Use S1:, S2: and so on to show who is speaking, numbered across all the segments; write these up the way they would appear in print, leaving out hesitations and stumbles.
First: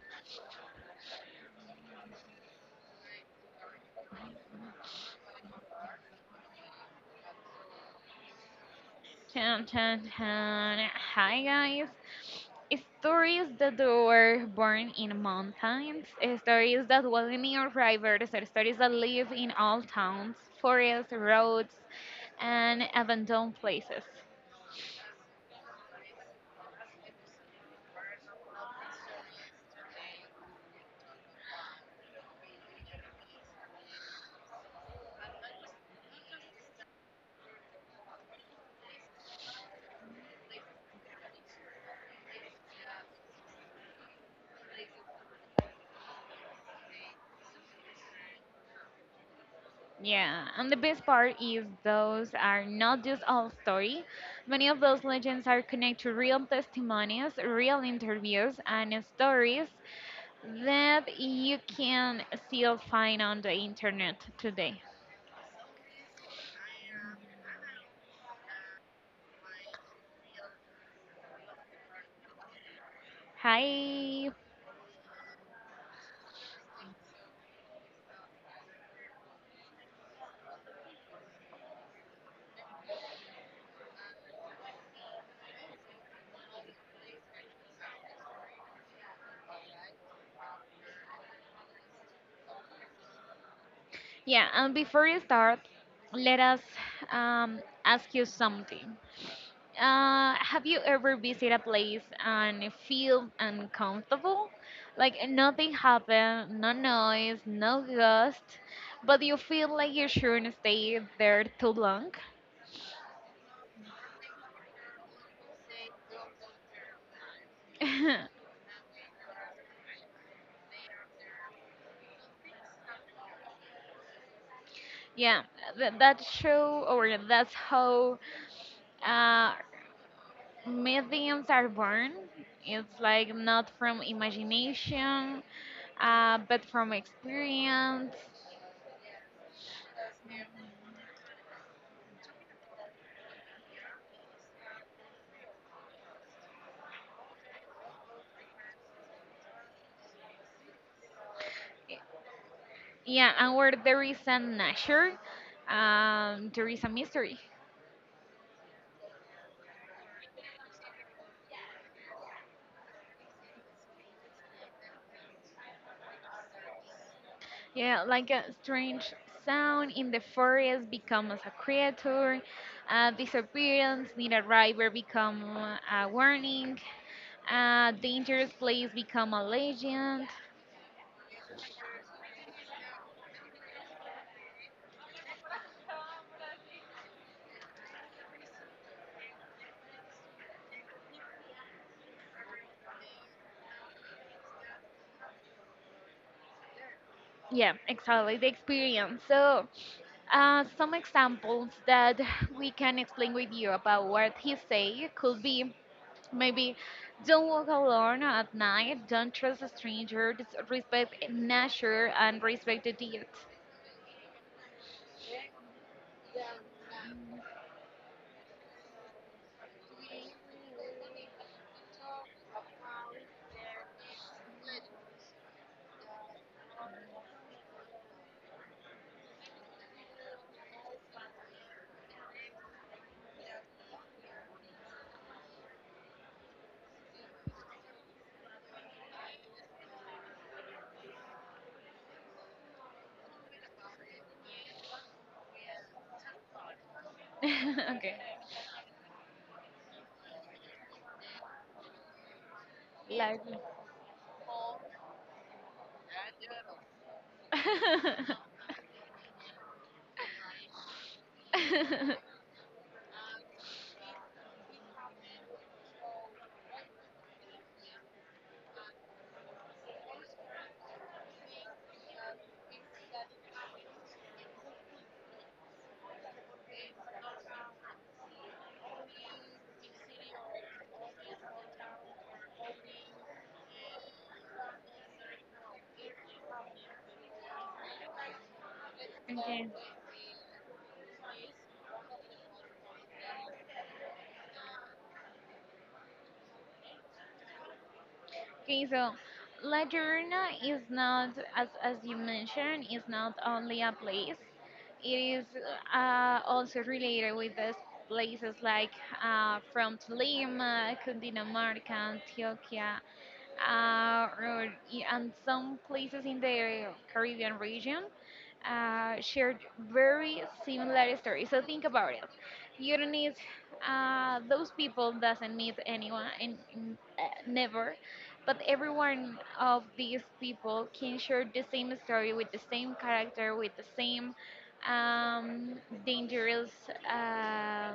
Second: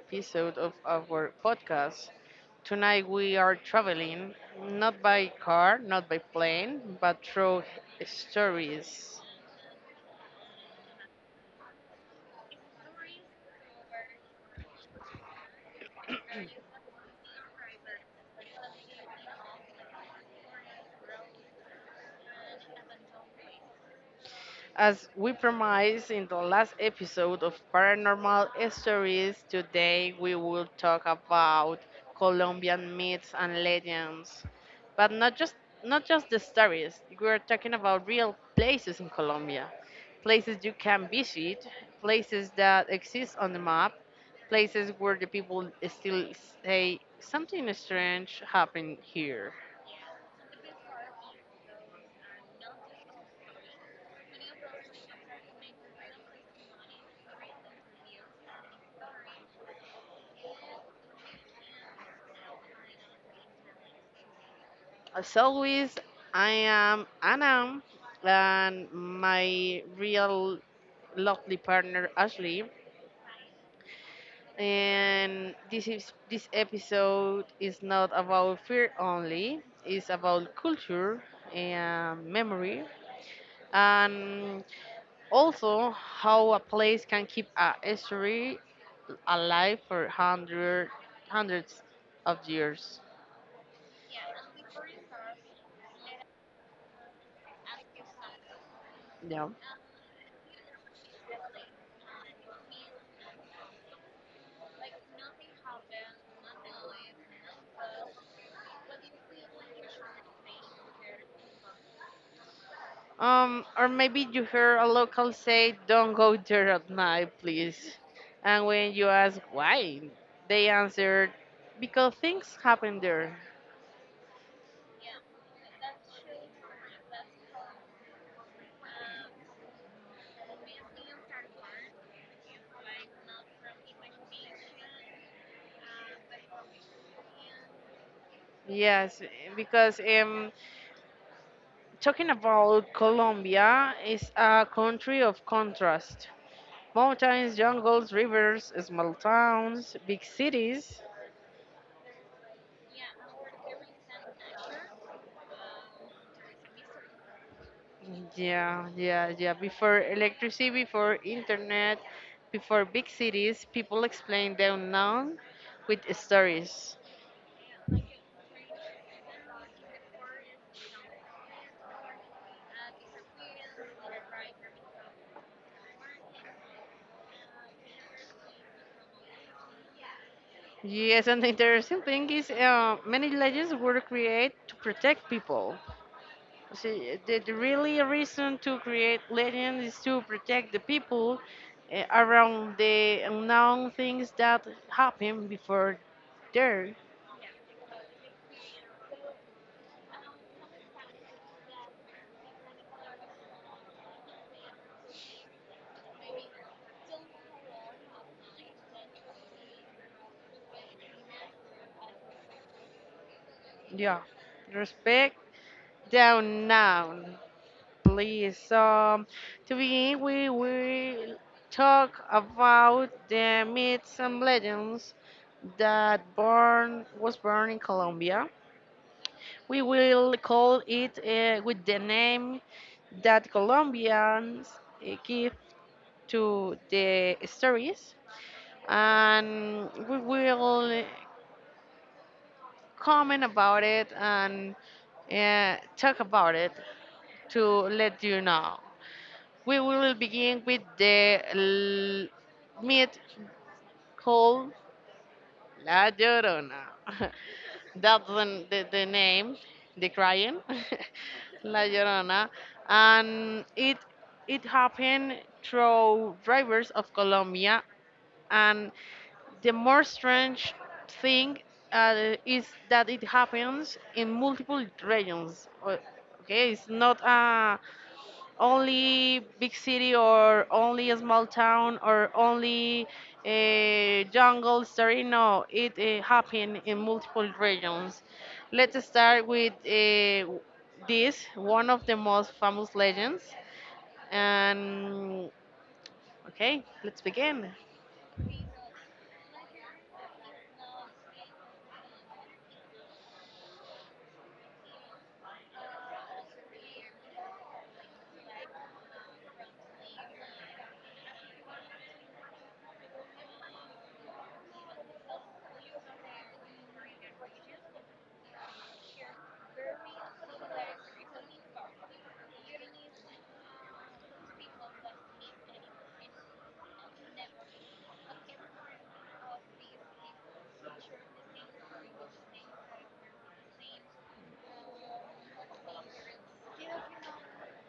S1: episode of our podcast. Tonight we are traveling not by car, not by plane, but through stories.
S2: Dun, dun, dun. Hi guys. Stories that were born in mountains, stories that was near rivers, stories that live in old towns, forests, roads, and abandoned places.
S1: As we promised in the last episode of Paranormal Stories, today we will talk about Colombian myths and legends. But not just the stories. We're talking about real places in Colombia. Places you can visit, places that exist on the map, places where the people still say something strange happened here.
S2: Yeah, and the best part is those are not just all story. Many of those legends are connected to real testimonies, real interviews, and stories that you can still find on the internet today.
S1: As always, I am Anna, and my real lovely partner Ashley.
S2: Hi.
S1: And this episode is not about fear only. It's about culture and memory, and also how a place can keep a history alive for hundreds of years.
S2: Yeah, and before you start, let us ask you something.
S1: Yeah.
S2: Have you ever visited a place and feel uncomfortable? Like nothing happened, no noise, no ghost, but you feel like you shouldn't stay there too long?
S1: Or maybe you hear a local say, "Don't go there at night, please." And when you ask why, they answer, "Because things happen there."
S2: Yeah, th- that show or that's how uh, Mediums are born. It's like not from imagination, but from experience.
S1: Yes, because talking about Colombia is a country of contrast: mountains, jungles, rivers, small towns, big cities.
S2: Yeah, and where there is a nature, there is a mystery.
S1: Yeah, yeah, yeah. Before electricity, before internet, before big cities, people explain the unknown with stories.
S2: Yeah, like a strange sound in the forest becomes a creature, a disappearance near a river become a warning, a dangerous place become a legend.
S1: Yes, and the interesting thing is, many legends were created to protect people. See, the really reason to create legends is to protect the people around the unknown things that happen before there.
S2: Yeah, exactly, the experience. Some examples that we can explain with you about what he say could be maybe don't walk alone at night, don't trust strangers, respect nature and respect the deed.
S1: Yeah, respect the unknown. Please. To begin with, we will talk about the myths and legends that born was born in Colombia. We will call it, with the name that Colombians give to the stories, and we will comment about it and, talk about it to
S2: Okay.
S1: let you know. We will begin with the myth
S2: Like
S1: called La Llorona. That's the name, the crying, La Llorona. And it happened through rivers of Colombia. And the more strange thing, is that it happens in multiple regions. Okay, it's not a only big city or only a small town or only a jungle story. No, it happened in multiple regions. Let's start
S2: okay.
S1: with, this, one of the most famous legends. And okay, let's begin.
S2: Okay, so La Llorona is not, as you mentioned, is not only a place. It is also related with those places like from Lima, Cundinamarca, Antioquia, uh, or, and some places in the Caribbean region shared very similar stories. So think about it. You don't need those people doesn't meet anyone and never. But every one of these people can share the same story with the same character, with the same um, dangerous uh,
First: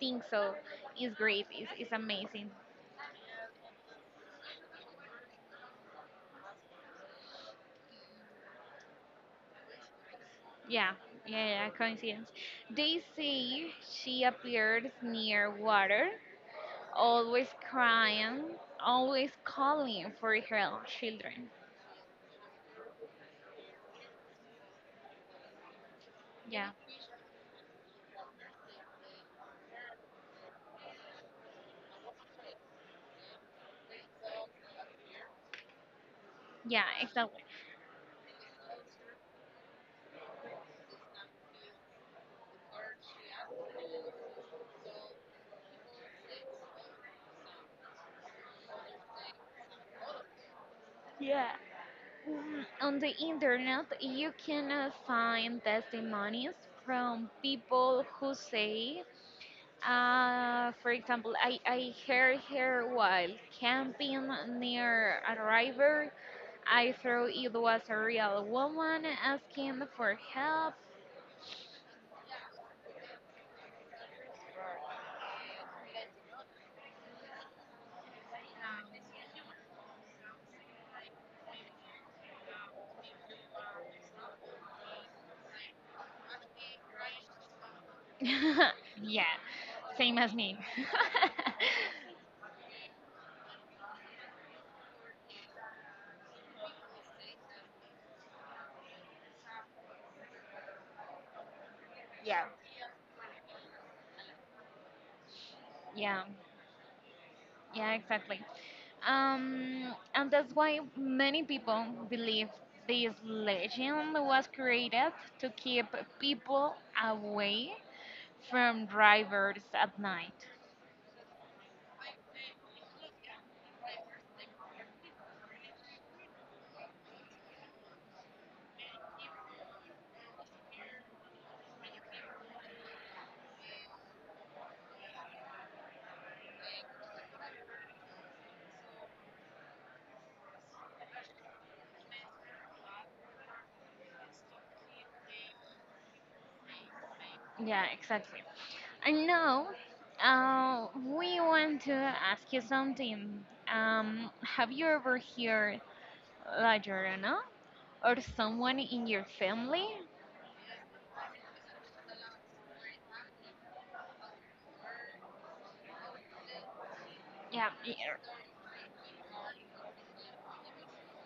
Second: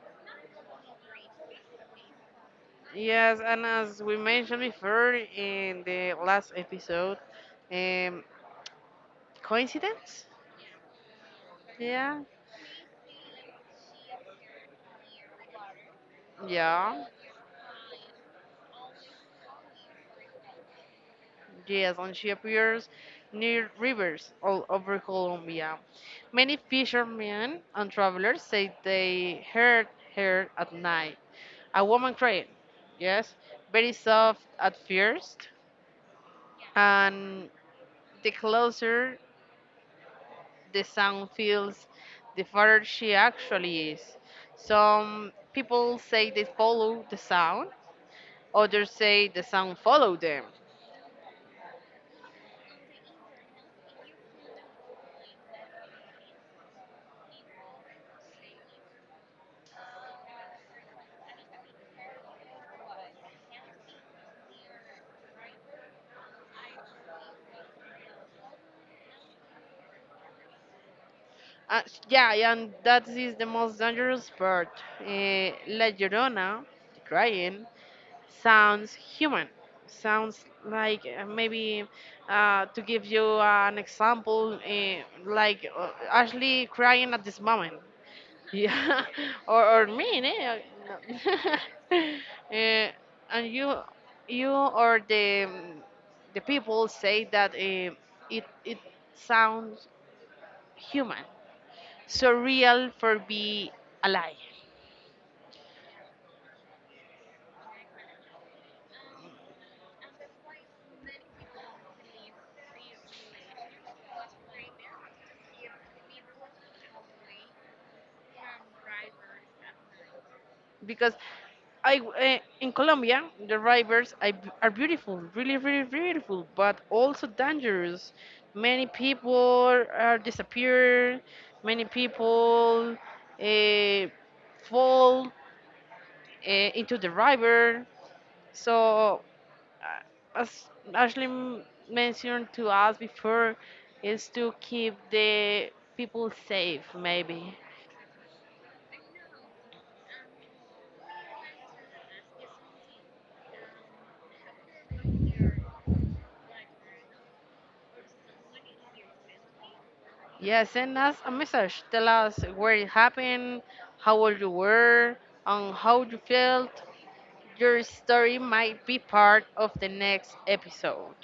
S2: thing. It's amazing.
S1: Yes, and as we mentioned before in the last episode, um, coincidence?
S2: Yeah, yeah, yeah, yeah,
S1: Yeah,
S2: coincidence. They say she appeared near water,
S1: yeah.
S2: always crying, always calling for her children.
S1: Yes, and she appears near rivers all over Colombia. Many
S2: Yeah,
S1: fishermen and travelers say they heard her at night. A woman crying, yes, very soft at first,
S2: yeah, exactly.
S1: and the closer the sound feels, the farther she actually is. Some people say they follow the sound, others say the sound follow them.
S2: On the internet you can find testimonies from people who say for example I heard her while camping near a river. I thought it was a real woman asking for help.
S1: Yeah, and that is the most dangerous part. La Llorona, crying, sounds human. Sounds like, maybe, to give you an example, like, Ashley crying at this moment. Yeah,
S2: Yeah,
S1: or me?
S2: same as me.
S1: No. Eh, and you or the people say that, it sounds human
S2: Yeah,
S1: surreal for be alive
S2: yeah, yeah, exactly. And that's why many people believe this legend was created to keep people away from drivers at night.
S1: because, I in Colombia the rivers are beautiful, really, really beautiful, but also dangerous. Many people are disappeared. Many people uh, fall into the river. So, as Ashley mentioned to us before, is to keep the people safe, maybe.
S2: Yeah, exactly. And now, we want to ask you something. Have you ever heard La Llorona or someone in your family?
S1: Yeah, send us a message. Tell us where it happened, how old you were, and how you felt.
S2: Yeah,
S1: Your
S2: yeah,
S1: story might be part of the next episode.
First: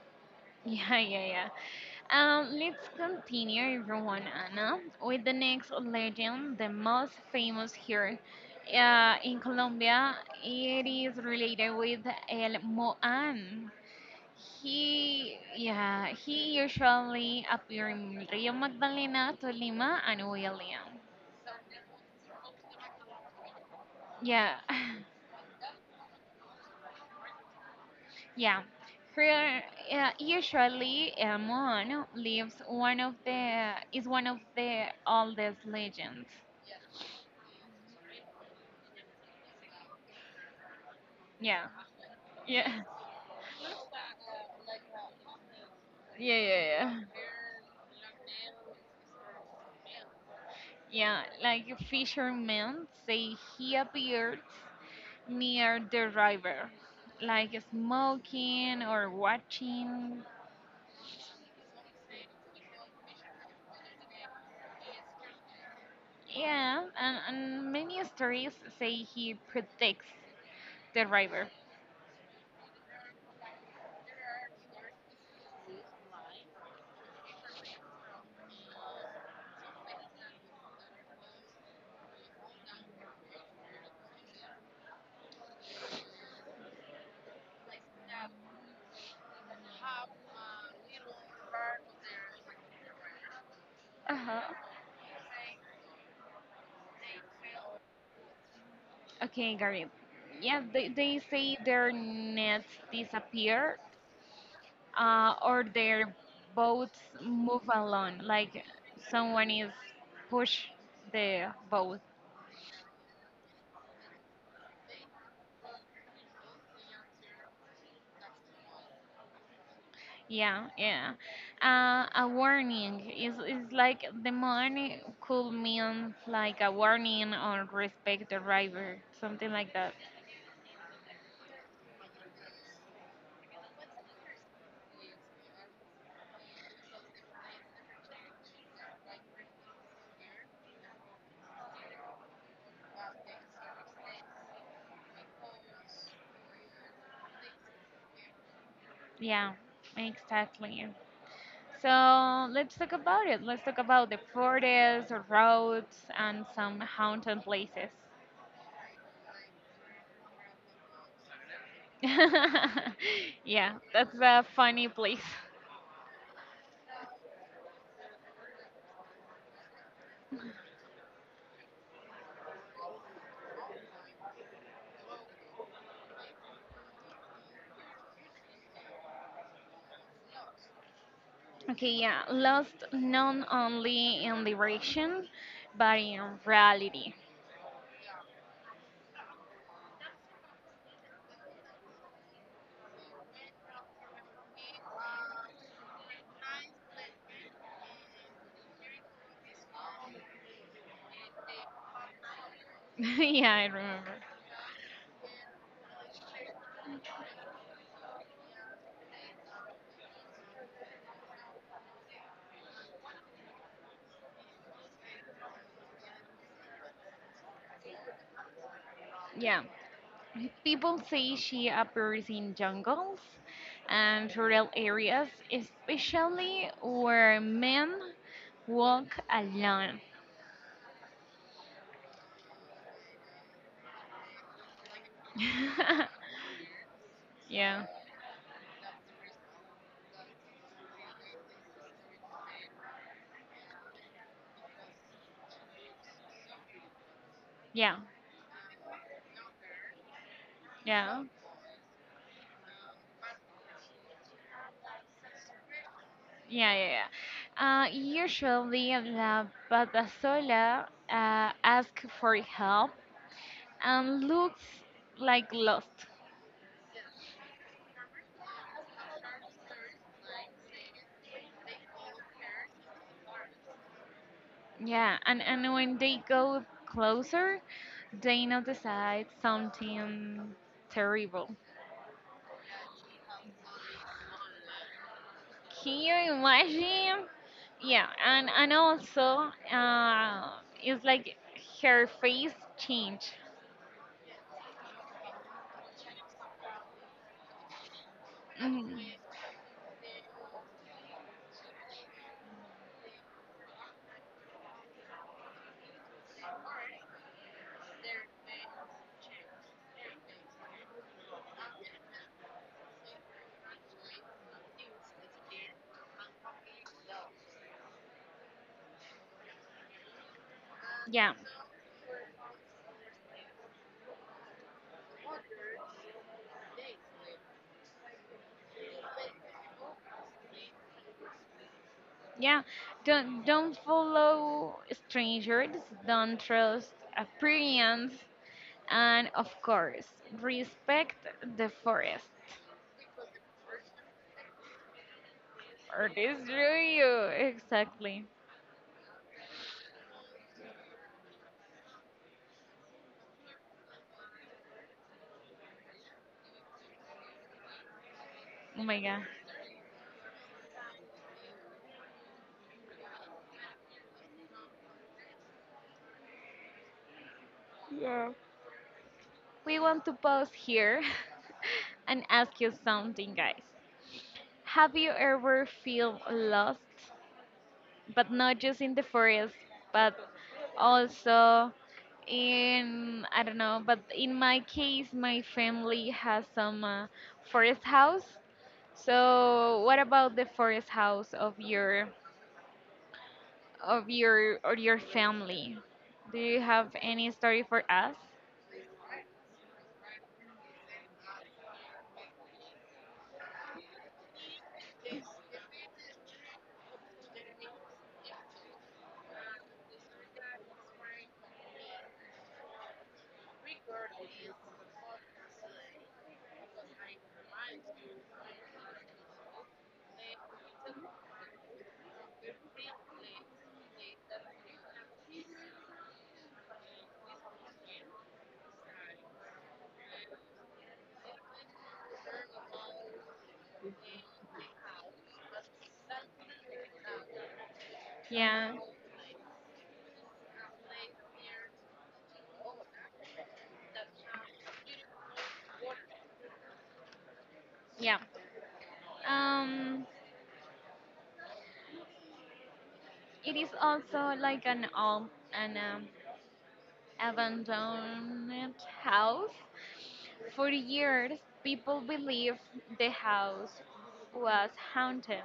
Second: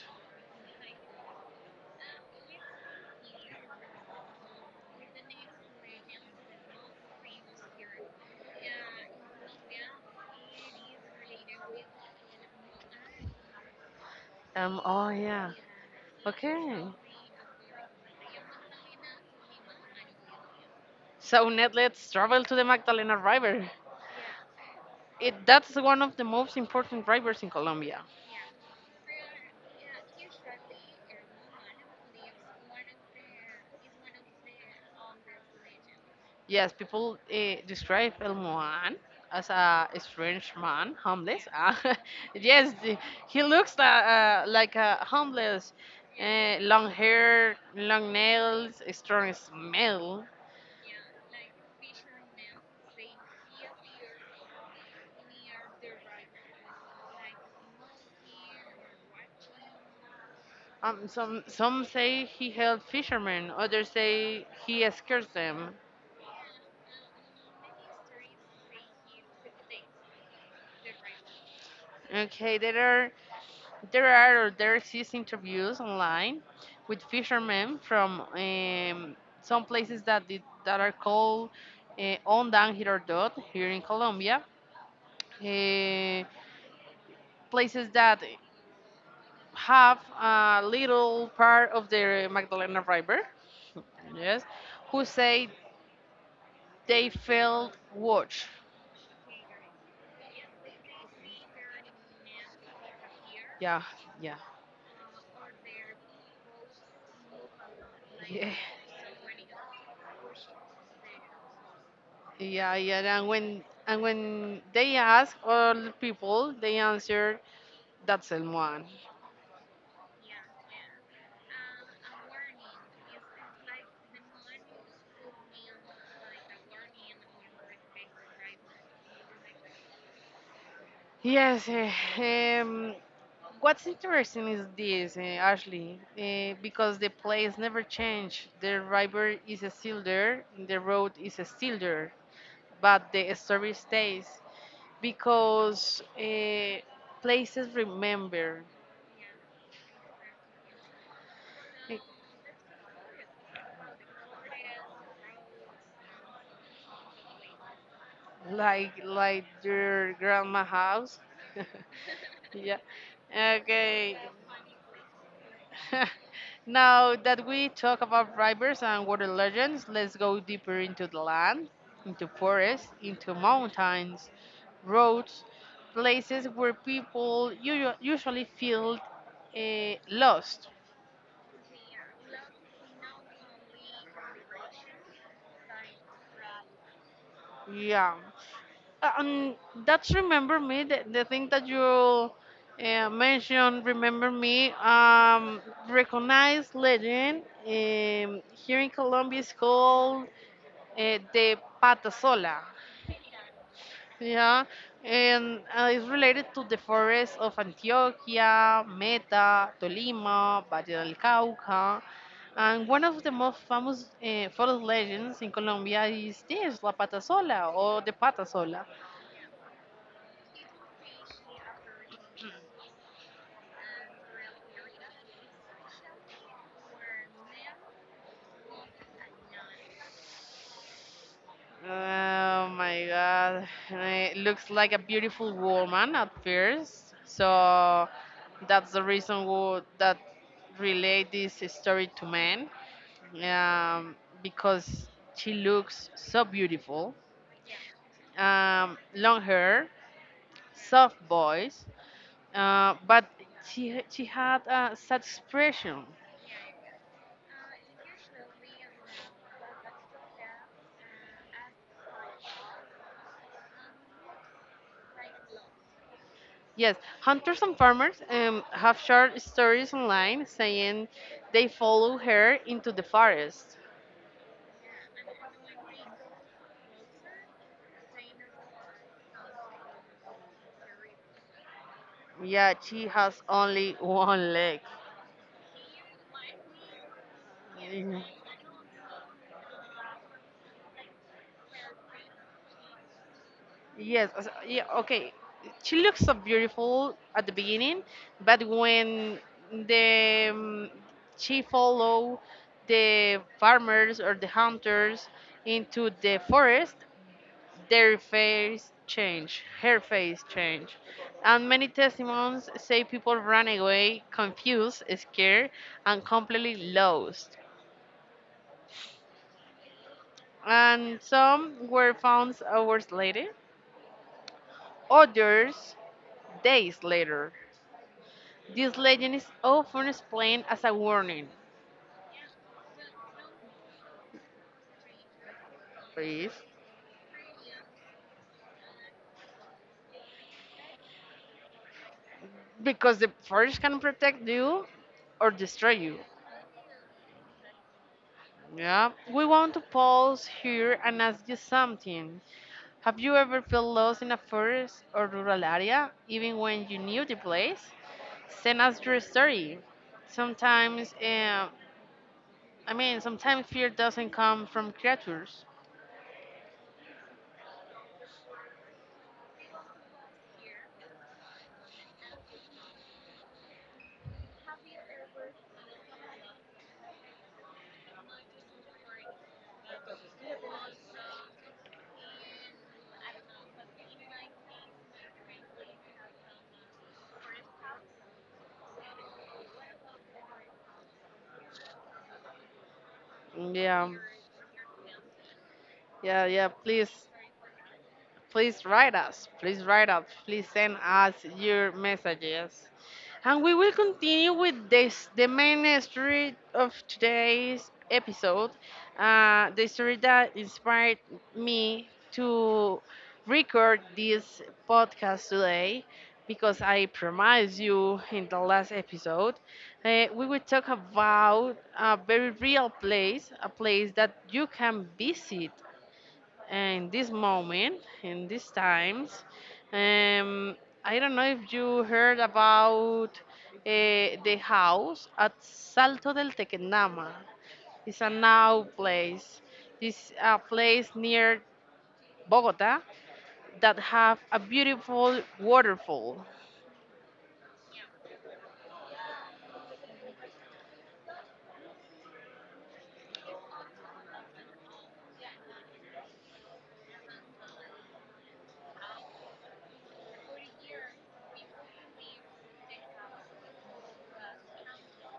S2: yeah, yeah, yeah. Let's continue, everyone, Anna, with the next legend, the most famous here in Colombia. It is related with El Moan.
S1: Oh
S2: He,
S1: yeah.
S2: yeah, he
S1: Okay.
S2: usually appear in Rio Magdalena, Tolima, and William.
S1: So now let's travel to the Magdalena River.
S2: Yeah,
S1: It that's one of the most important rivers in Colombia.
S2: yeah. Here, usually, El Moan lives one of the is one of the oldest legends.
S1: Yes, people describe El Moan as a strange man, homeless.
S2: Yeah,
S1: Ah,
S2: yeah,
S1: yes, he looks, like a homeless.
S2: yeah, yeah,
S1: Long
S2: yeah.
S1: hair, long nails, a strong smell.
S2: Yeah, like a fisherman say he appeared near the river, like smoking or watching.
S1: Some say he helped fishermen. Others say he scares them.
S2: Yeah, and many stories say he protects the river.
S1: Okay, there are There are or there exist interviews online with fishermen from, some places that are called, Ondan Girardot here in Colombia, uh, places that have a little part of the Magdalena River.
S2: Uh huh.
S1: Yes, who say they felt watch.
S2: Okay, Gary. Yeah, they say their nets disappear
S1: Yeah, yeah,
S2: or their boats move along,
S1: yeah,
S2: like someone is push the boat.
S1: yeah, yeah. And when they ask all the people, they answer that's the one.
S2: Yeah, yeah. A warning is like the money could mean like a warning or respect the driver, something like that.
S1: Yes, what's interesting is this, Ashley, because the place never changed. The river is still there, the road is still there, but the story stays because, places remember,
S2: Yeah, exactly.
S1: eh,
S2: So let's talk about it. Let's talk about the forests, roads, and some haunted places.
S1: like your grandma house. Yeah.
S2: Yeah, that's
S1: Okay.
S2: a funny place.
S1: Now that we talk about rivers and water legends, let's go deeper into the land, into forests, into mountains, roads, places where people usually feel lost.
S2: Okay, yeah, lost not only in direction, but in reality.
S1: Yeah, and that's remember me. The thing that you mentioned, remember me. Recognized legend, here in Colombia is called, the Patasola.
S2: Yeah, I remember.
S1: Yeah, and it's related to the forests of Antioquia, Meta, Tolima, Valle del Cauca. And one of the most famous forest legends in Colombia is this, La Patasola or the Patasola.
S2: Yeah, people say she appears in jungles and rural areas, especially where men walk alone.
S1: Oh my god. It looks like a beautiful
S2: Yeah,
S1: woman at first. So
S2: yeah,
S1: that's the reason who, that relate this story to men. Um, because she looks so beautiful.
S2: yeah,
S1: Long hair,
S2: yeah,
S1: soft voice, but she had such expression.
S2: yeah, yeah. Usually, the Batasola asks for help and looks like lost.
S1: Yes, hunters and farmers, have shared stories online saying they follow her into the forest.
S2: Yeah, and when they go closer, they notice that something terrible.
S1: Yeah, she has only one leg.
S2: Can you imagine? Yeah,
S1: Mm.
S2: and and also, uh, it's like her face change.
S1: Yes, yeah, okay. She looks so beautiful at the beginning, but
S2: Mhm.
S1: when the she follow the farmers or the hunters into the forest, their face change, her face change. And many testimonies say people ran away confused, scared, and completely lost. And
S2: Yeah,
S1: some were found hours later, others days later. This legend is often explained as a warning,
S2: yeah. Don't follow strangers. Don't
S1: please,
S2: trust appearance, and of course, respect the forest
S1: because the forest can protect you or destroy
S2: or
S1: you.
S2: destroy you. Exactly.
S1: Yeah, we want to pause here and ask you something. Have you ever felt lost in a forest or rural area, even when you knew the place?
S2: Oh
S1: Send
S2: my
S1: us
S2: god.
S1: your story. Sometimes, I mean, sometimes fear doesn't come from creatures.
S2: We want to pause here and ask you something, guys. Have you ever feel lost, but not just in the forest, but also in I don't know, but in my case, my family has some forest house. So, what about the forest house of
S1: Yeah,
S2: your or your family? Do
S1: yeah,
S2: you
S1: yeah.
S2: have any
S1: Please,
S2: story for us?
S1: please write us. Please write us. Please send us your messages, and we will continue with this the main story of today's episode. The story that inspired me to record this podcast today, because I promised you in the last episode, we will talk about a very real place, a place that you can visit in this moment, in these times. Um, I don't know if you heard about, the house at Salto del Tequendama. It's a
S2: Yeah,
S1: now place. It's a place near Bogota that have a beautiful waterfall.
S2: yeah. Um, It is also like an abandoned house. For years, people believe the house was haunted.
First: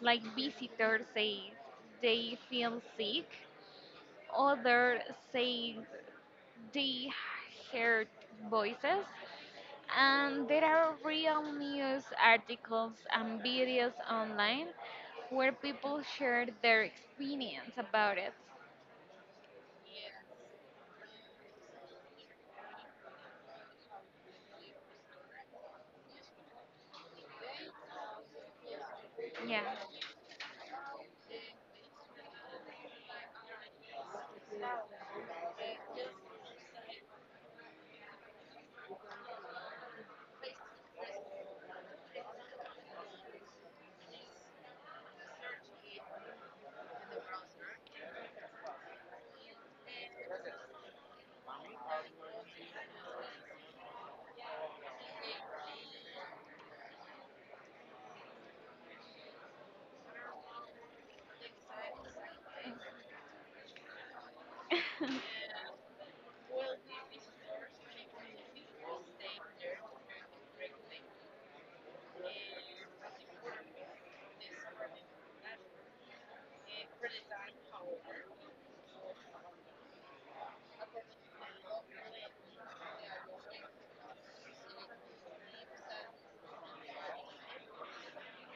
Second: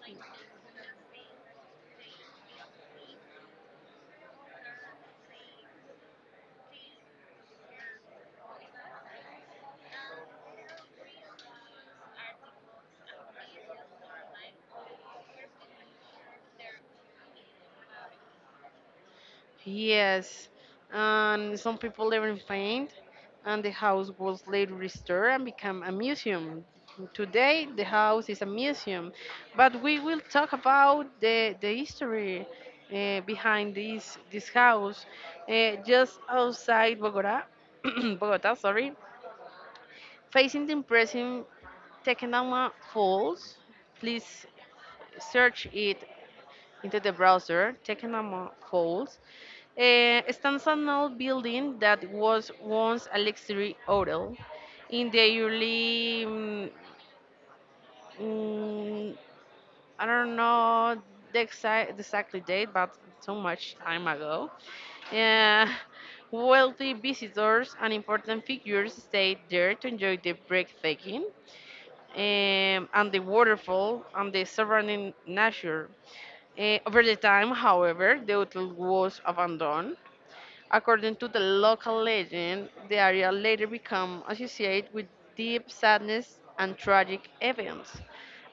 S2: Like visitors say, they feel sick. Others say they heard voices. And there are real news articles and videos online where people share their experience about it.
S1: Yes, and some people even faint, and the house was later restored and became a museum. Today, the house is a museum,
S2: Yeah.
S1: but we will talk about the history, behind this house. Just outside Bogota, Bogota, sorry, facing the impressive Tequendama Falls. Please search it into the browser, Tequendama Falls. Stands an old building that was once a luxury hotel in the early, mm, I don't know the exactly date, but so much time ago.
S2: Oh
S1: Uh, Wealthy visitors and important figures stayed there to enjoy the breathtaking, and the waterfall and the surrounding nature. Over the time, however, the hotel was abandoned. According to the local legend, the area later became associated with deep sadness and tragic events,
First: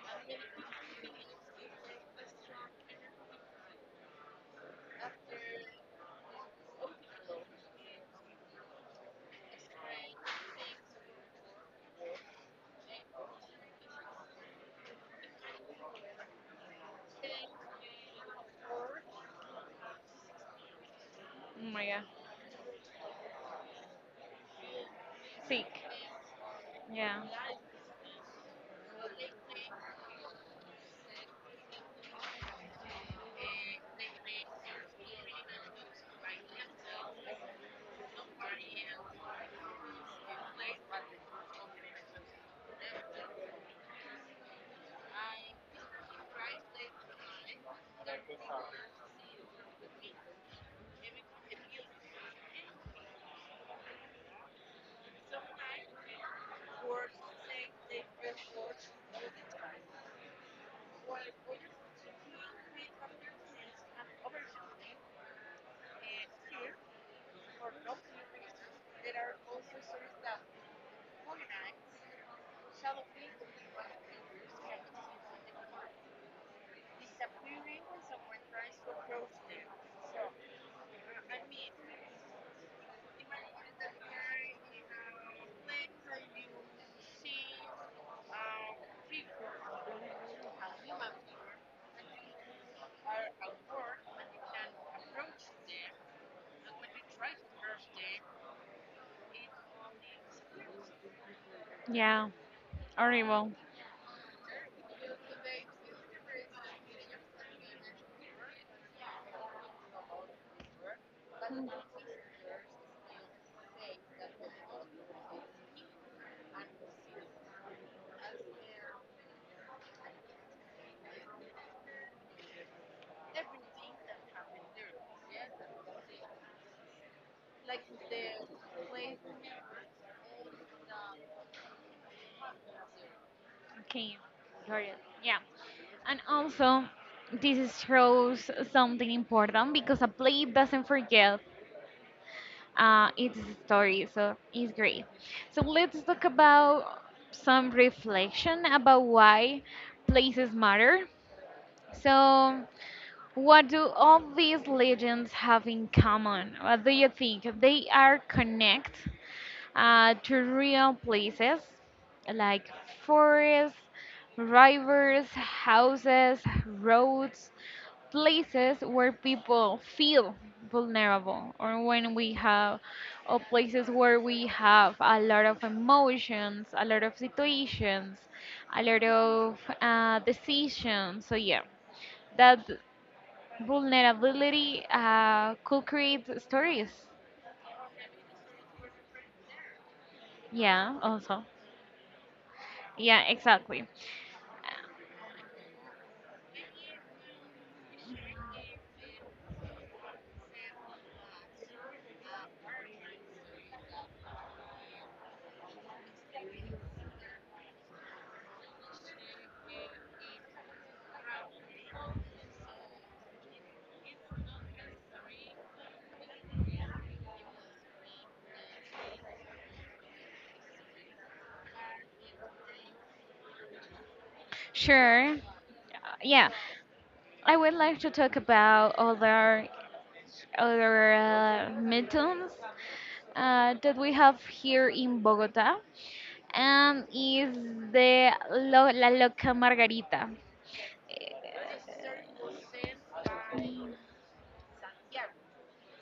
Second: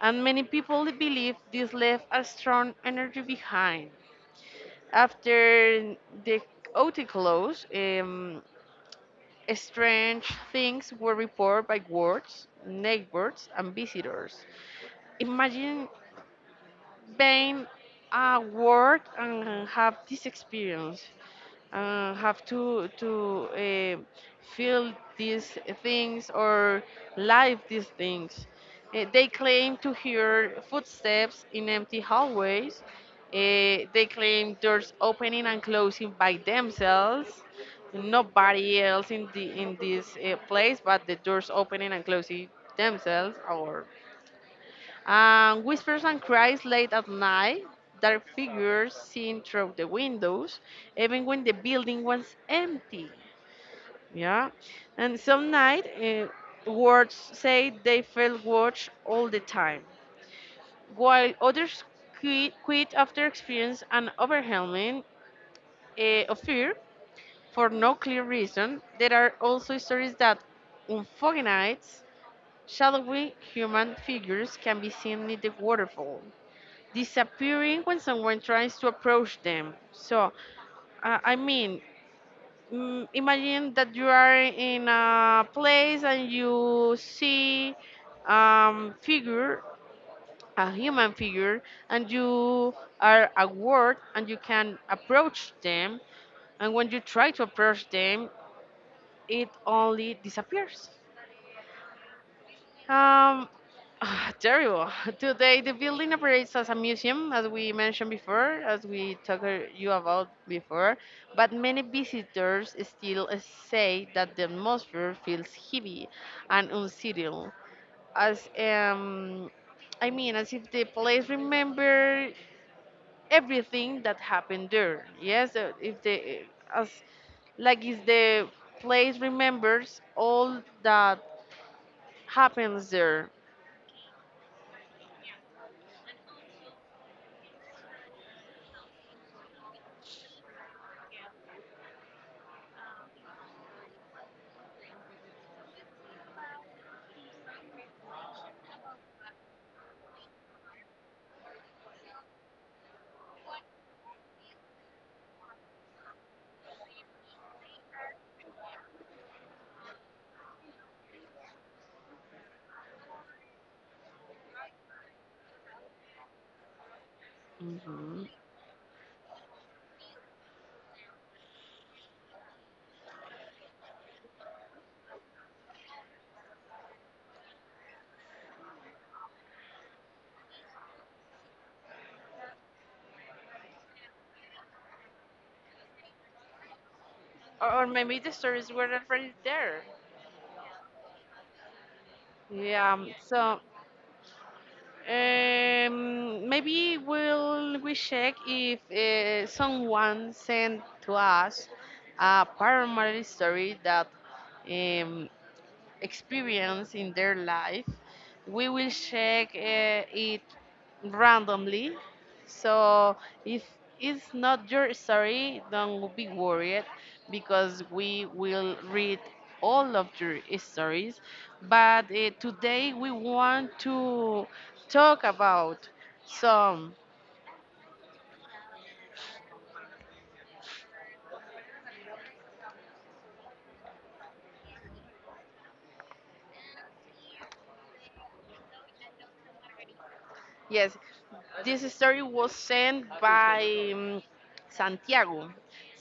S1: and many people believe this left a strong energy behind. After the OT close, strange things were reported by wards, neighbors, and visitors. Imagine being a word and have this experience
S2: my god.
S1: and have to feel these
S2: Sick.
S1: things or
S2: Yeah.
S1: live these things. They claim to hear footsteps in empty hallways. They claim doors opening and closing by themselves. Nobody else in the in this, place, but the doors opening and closing themselves or, whispers and cries late at night, dark figures seen through the windows, even when the building was empty. Yeah, and some night, words say they felt watched all the time, while others quit after experience an overwhelming, of fear for no clear reason. There are also stories that on foggy nights, shadowy human figures can be seen near the waterfall disappearing when someone tries to approach them. So, I mean, imagine that you are in a place and you see, um, figure, a human figure, and you are aware and you can approach them. And when you try to approach them, it only disappears.
S2: Yeah.
S1: Um,
S2: Horrible.
S1: Terrible. Today, the building operates as a museum, as we mentioned before, as we talked, you about before. But many visitors still say that the atmosphere feels heavy and unsettling, as I mean, as if the place remember everything that happened there. Yes, if the, as like if the place remembers all that happens there.
S2: Okay. Got it. Yeah. And also, this shows something important because a play doesn't forget its story, so it's great. So let's talk about some reflection about why places matter. So what do all these legends have in common? What do you think? They are connect to real places like forests, rivers, houses, roads,
S1: Mhm.
S2: places where people feel vulnerable or when we have or places where we have a lot of emotions, a lot of situations, a lot of decisions. So yeah, that vulnerability could create stories.
S1: Or maybe the stories were already there.
S2: Yeah, also.
S1: Yeah,
S2: Yeah,
S1: so,
S2: exactly.
S1: maybe we'll we check if, someone sent to us a paranormal story that, um, experience in their life. We will check, it randomly. So if it's not your story, don't be worried because we will read all of your stories. But, today we want to talk
S2: Sure.
S1: about
S2: Yeah,
S1: some.
S2: I would like to talk about other meetings that we have here in Bogota, and is the La Loca Margarita.
S1: Yes, this story was sent by, Santiago.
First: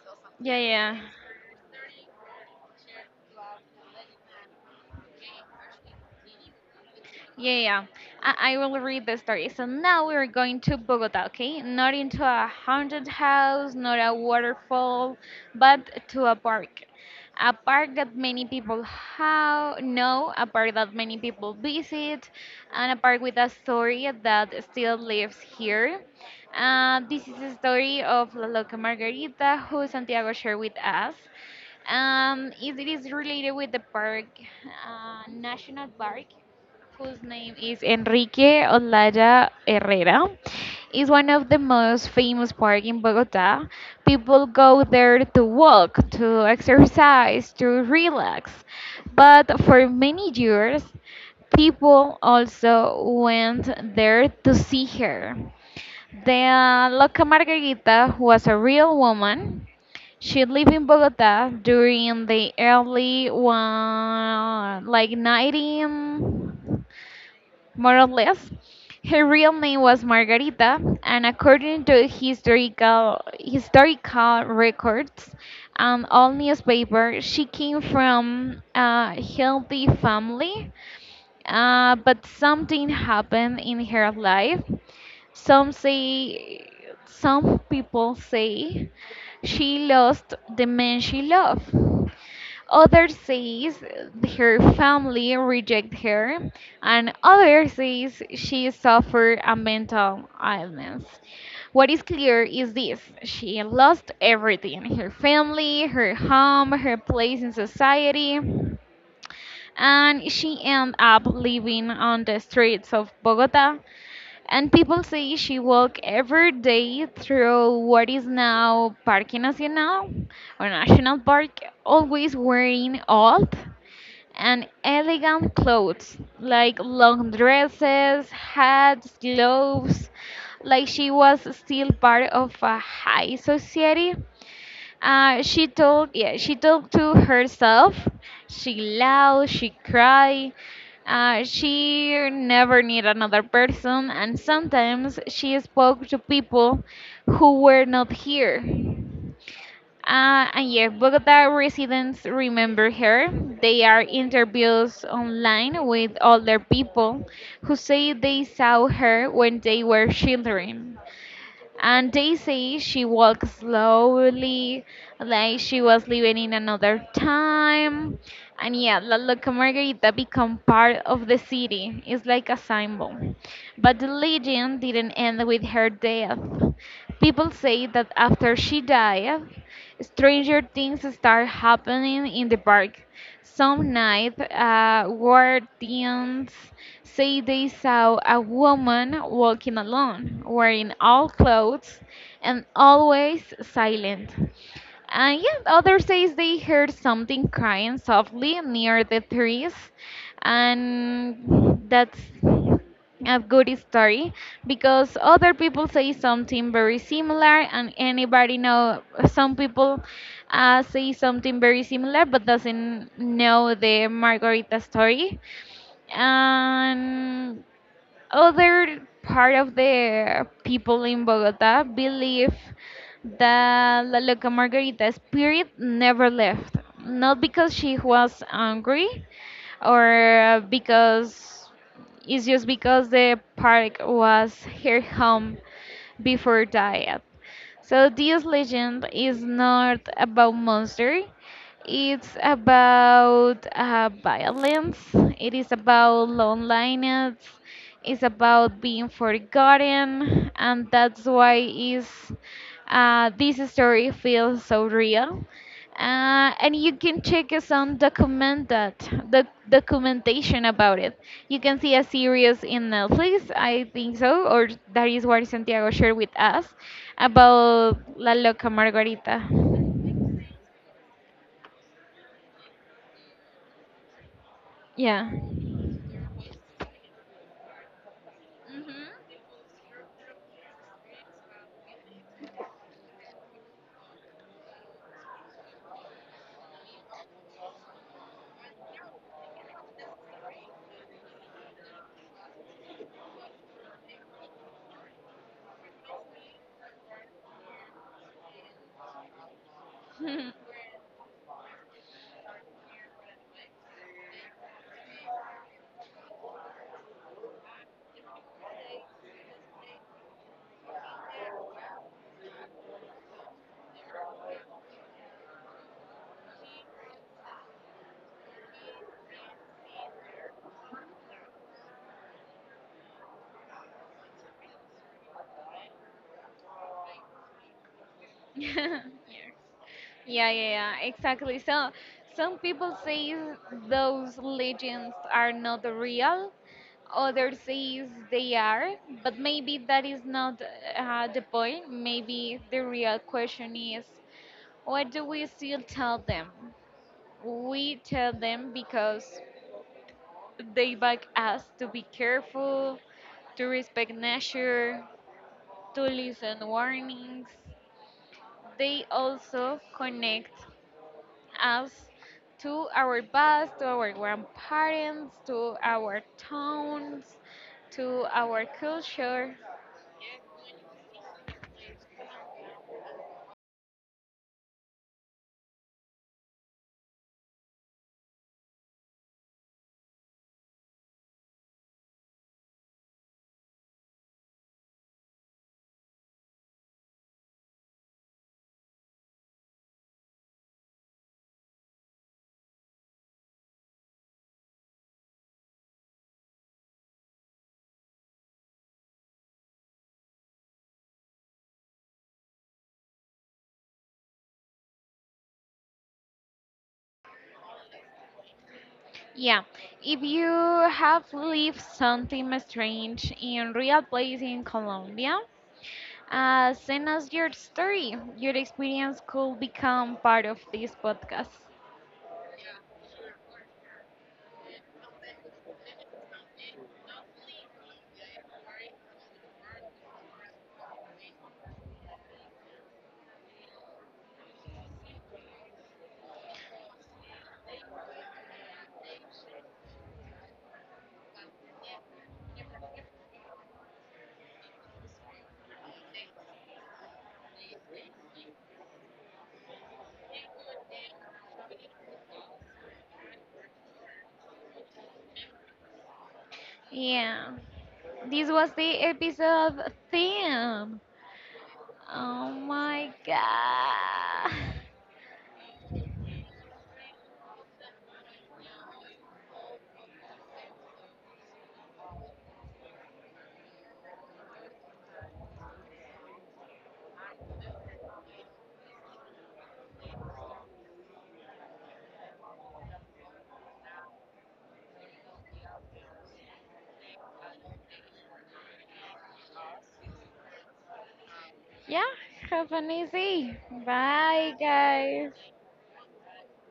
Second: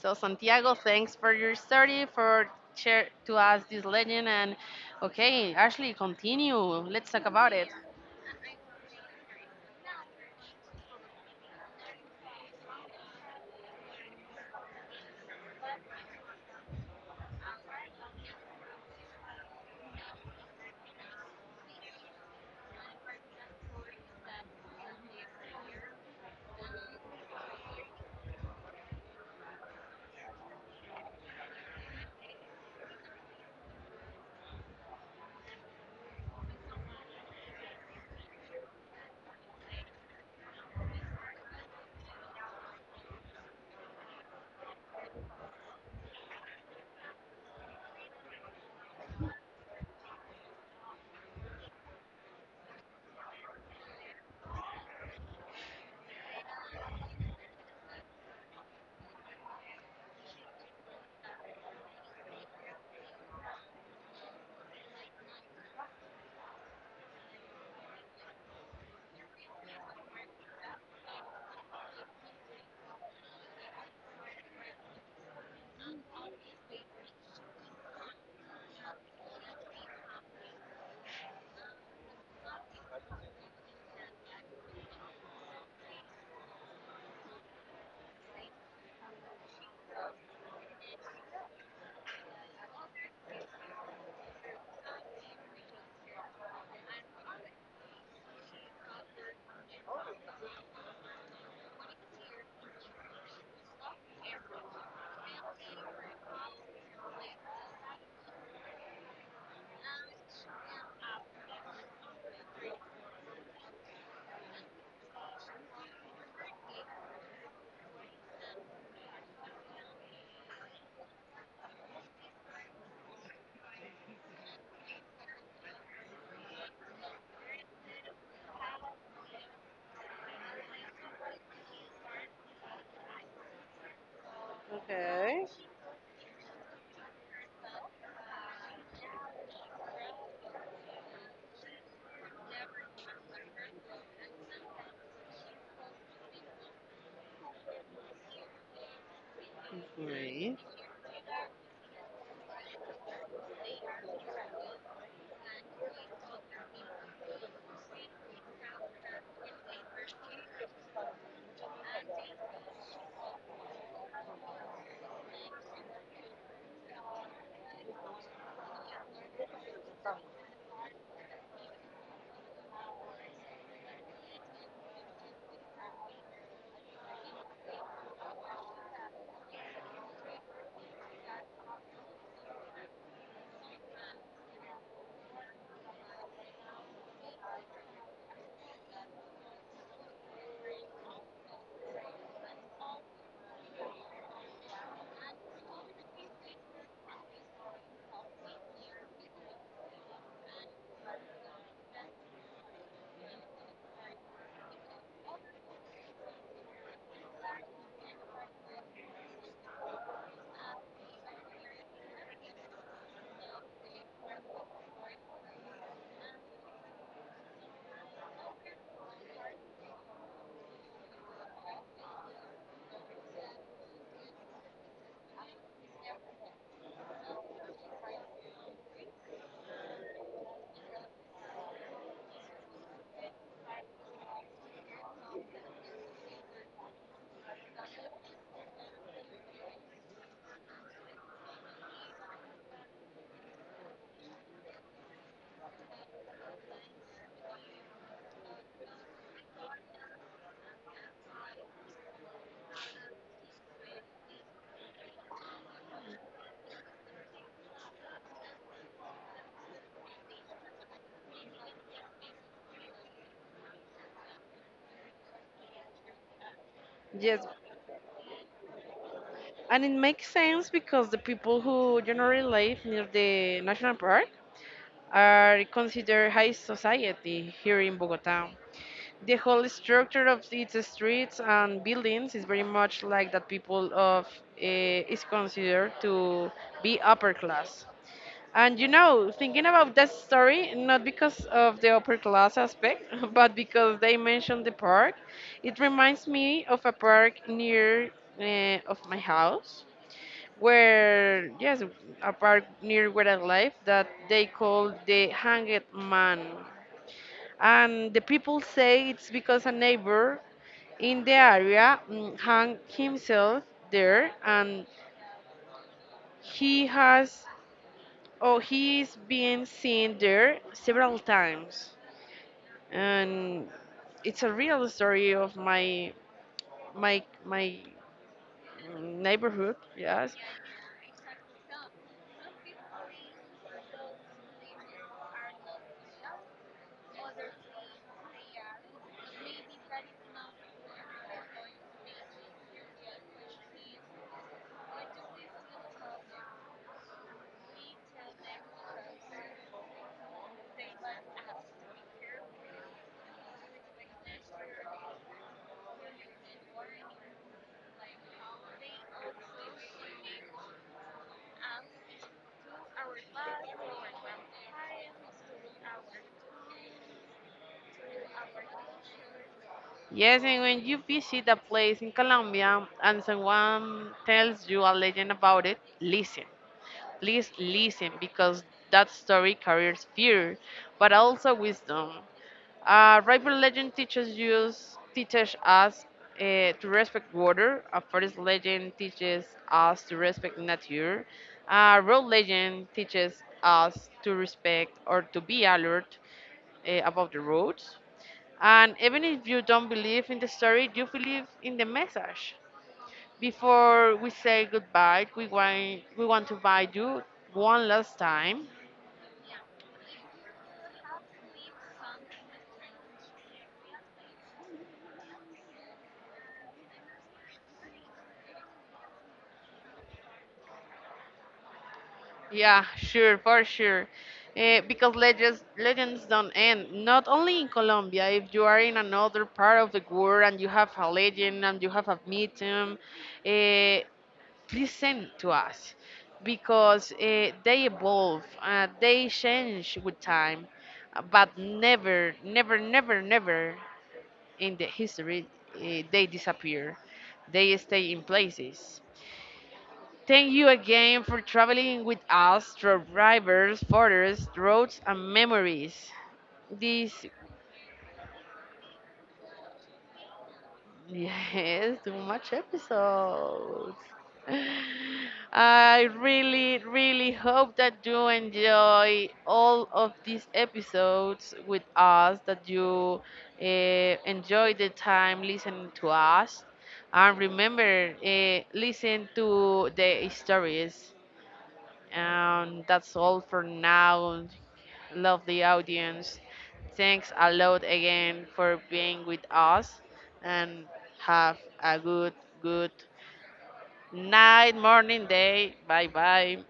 S1: So
S2: Yeah,
S1: Santiago,
S2: yeah,
S1: thanks for your story, for share to us this legend. And okay, Ashley, continue. Let's talk
S2: yeah,
S1: about
S2: yeah,
S1: it.
S2: yeah. I will read the story. So now we're going to Bogota, okay? Not into a haunted house, not a waterfall, but to a park. A park that many people how know, a park that many people visit, and a park with a story that still lives here. This is the story of La Loca Margarita, who Santiago shared with us. It is related with the park, National Park whose name is Enrique Olaya Herrera, is one of the most famous parks in Bogota. People go there to walk, to exercise, to relax. But for many years, people also went there to see her. The local Margarita was a real woman. She lived in Bogota during the early one, like 19 more or less. Her real name was Margarita, and according to historical records and all newspaper, she came from a healthy family but something happened in her life. Some say, some people say she lost the man she loved. Others says her family reject her, and others says she suffered a mental illness. What is clear is this: she lost everything: her family, her home, her place in society and she ended up living on the streets of Bogota. And people say she walked every day through what is now Parque Nacional or National Park, always wearing old and elegant clothes like long dresses, hats, gloves, like she was still part of a high society. uh,
S1: Okay.
S2: she told, yeah, she talked to herself. She laughed, she cried. She never needed another person, and sometimes she spoke to people who were not here. Uh,
S1: Okay.
S2: and yeah, Bogota residents remember her. They are interviews online with older people who say they saw her when they were children. And Daisy, she walked slowly, like she was living in another time. And yeah, La Loca Margarita became part of the city. It's like a symbol. But the legend didn't end with her death. People say that after she died, stranger things start happening in the park. Some night, guardians say they saw a woman walking alone, wearing all clothes and always silent. Yeah, others says they heard something crying softly near the trees, and that's a good story because other people say something very similar, and anybody know some people say something very similar but doesn't know the Margarita story. And other part of the people in Bogota believe that La Loca Margarita spirit never left. Not because she was angry or because it's just because the park was her home before diet. So this legend is not about monster. It's about violence. It is about loneliness. It's about being forgotten, and that's why is this story feels so real and you can check us on document that the documentation about it. You can see a series in Netflix, I think so, or that is what Santiago shared with us
S1: Yes,
S2: about La Loca Margarita.
S1: and it makes sense because the people who generally live near the national park
S2: Yeah.
S1: are considered high society here in Bogota. The
S2: Mhm.
S1: whole structure of its streets and buildings is very much like that people of, is considered to be upper class. And thinking about that story, not because of the upper class aspect, but because they mentioned the park, it reminds me of a park near, of my house, where, yes, a park near where I live that they call the hanged man. And the people say it's because a neighbor in the area, hung himself there, and he has, or he is being seen there several times. And it's a real story of my my my
S2: yeah.
S1: Mm, neighborhood, yes.
S2: Yeah, yeah, yeah, exactly. So some people say those legends are not real. Others say they are, but maybe that is not the point. Maybe the real question is, what do we still tell them? We tell them because they beg us to be careful, to respect nature, to listen warnings. They also connect us to our past, to our grandparents, to our towns, to our culture.
S1: Yes, and when you visit a place in Colombia and someone tells you a legend about it, listen. Please listen because that story carries fear, but also wisdom. Rival legend teaches us, to respect water. A forest legend teaches us to respect nature. A road legend teaches us to respect or to be alert, about the roads. And even if you don't believe in the story, you believe in the message. Before we say goodbye, we want to buy you one last time.
S2: Yeah, if you have lived something strange in real place in Colombia, send us your story. Your experience could become part of this podcast.
S1: Yeah, sure, for sure. Because legends don't end. Not only in Colombia, if you are in another part of the world and you have a legend and you have a medium, uh, please send to us because, they evolve, they change with time, but never, never, never, never in the history, they disappear. They stay in places. Thank you again for traveling with us through rivers, forests, roads, and memories. This
S2: Yeah, this was the episode theme.
S1: Yes, too
S2: Oh
S1: much
S2: my
S1: episodes.
S2: god.
S1: I really, really hope that you enjoy all of these episodes with us, that you, uh, enjoy the time listening to us. And remember, listen to the stories. And that's all for now. Love the audience. Thanks a lot again for being with us and have a
S2: Yeah,
S1: good,
S2: have an
S1: good
S2: easy. Bye,
S1: night, morning,
S2: guys.
S1: day. Bye bye.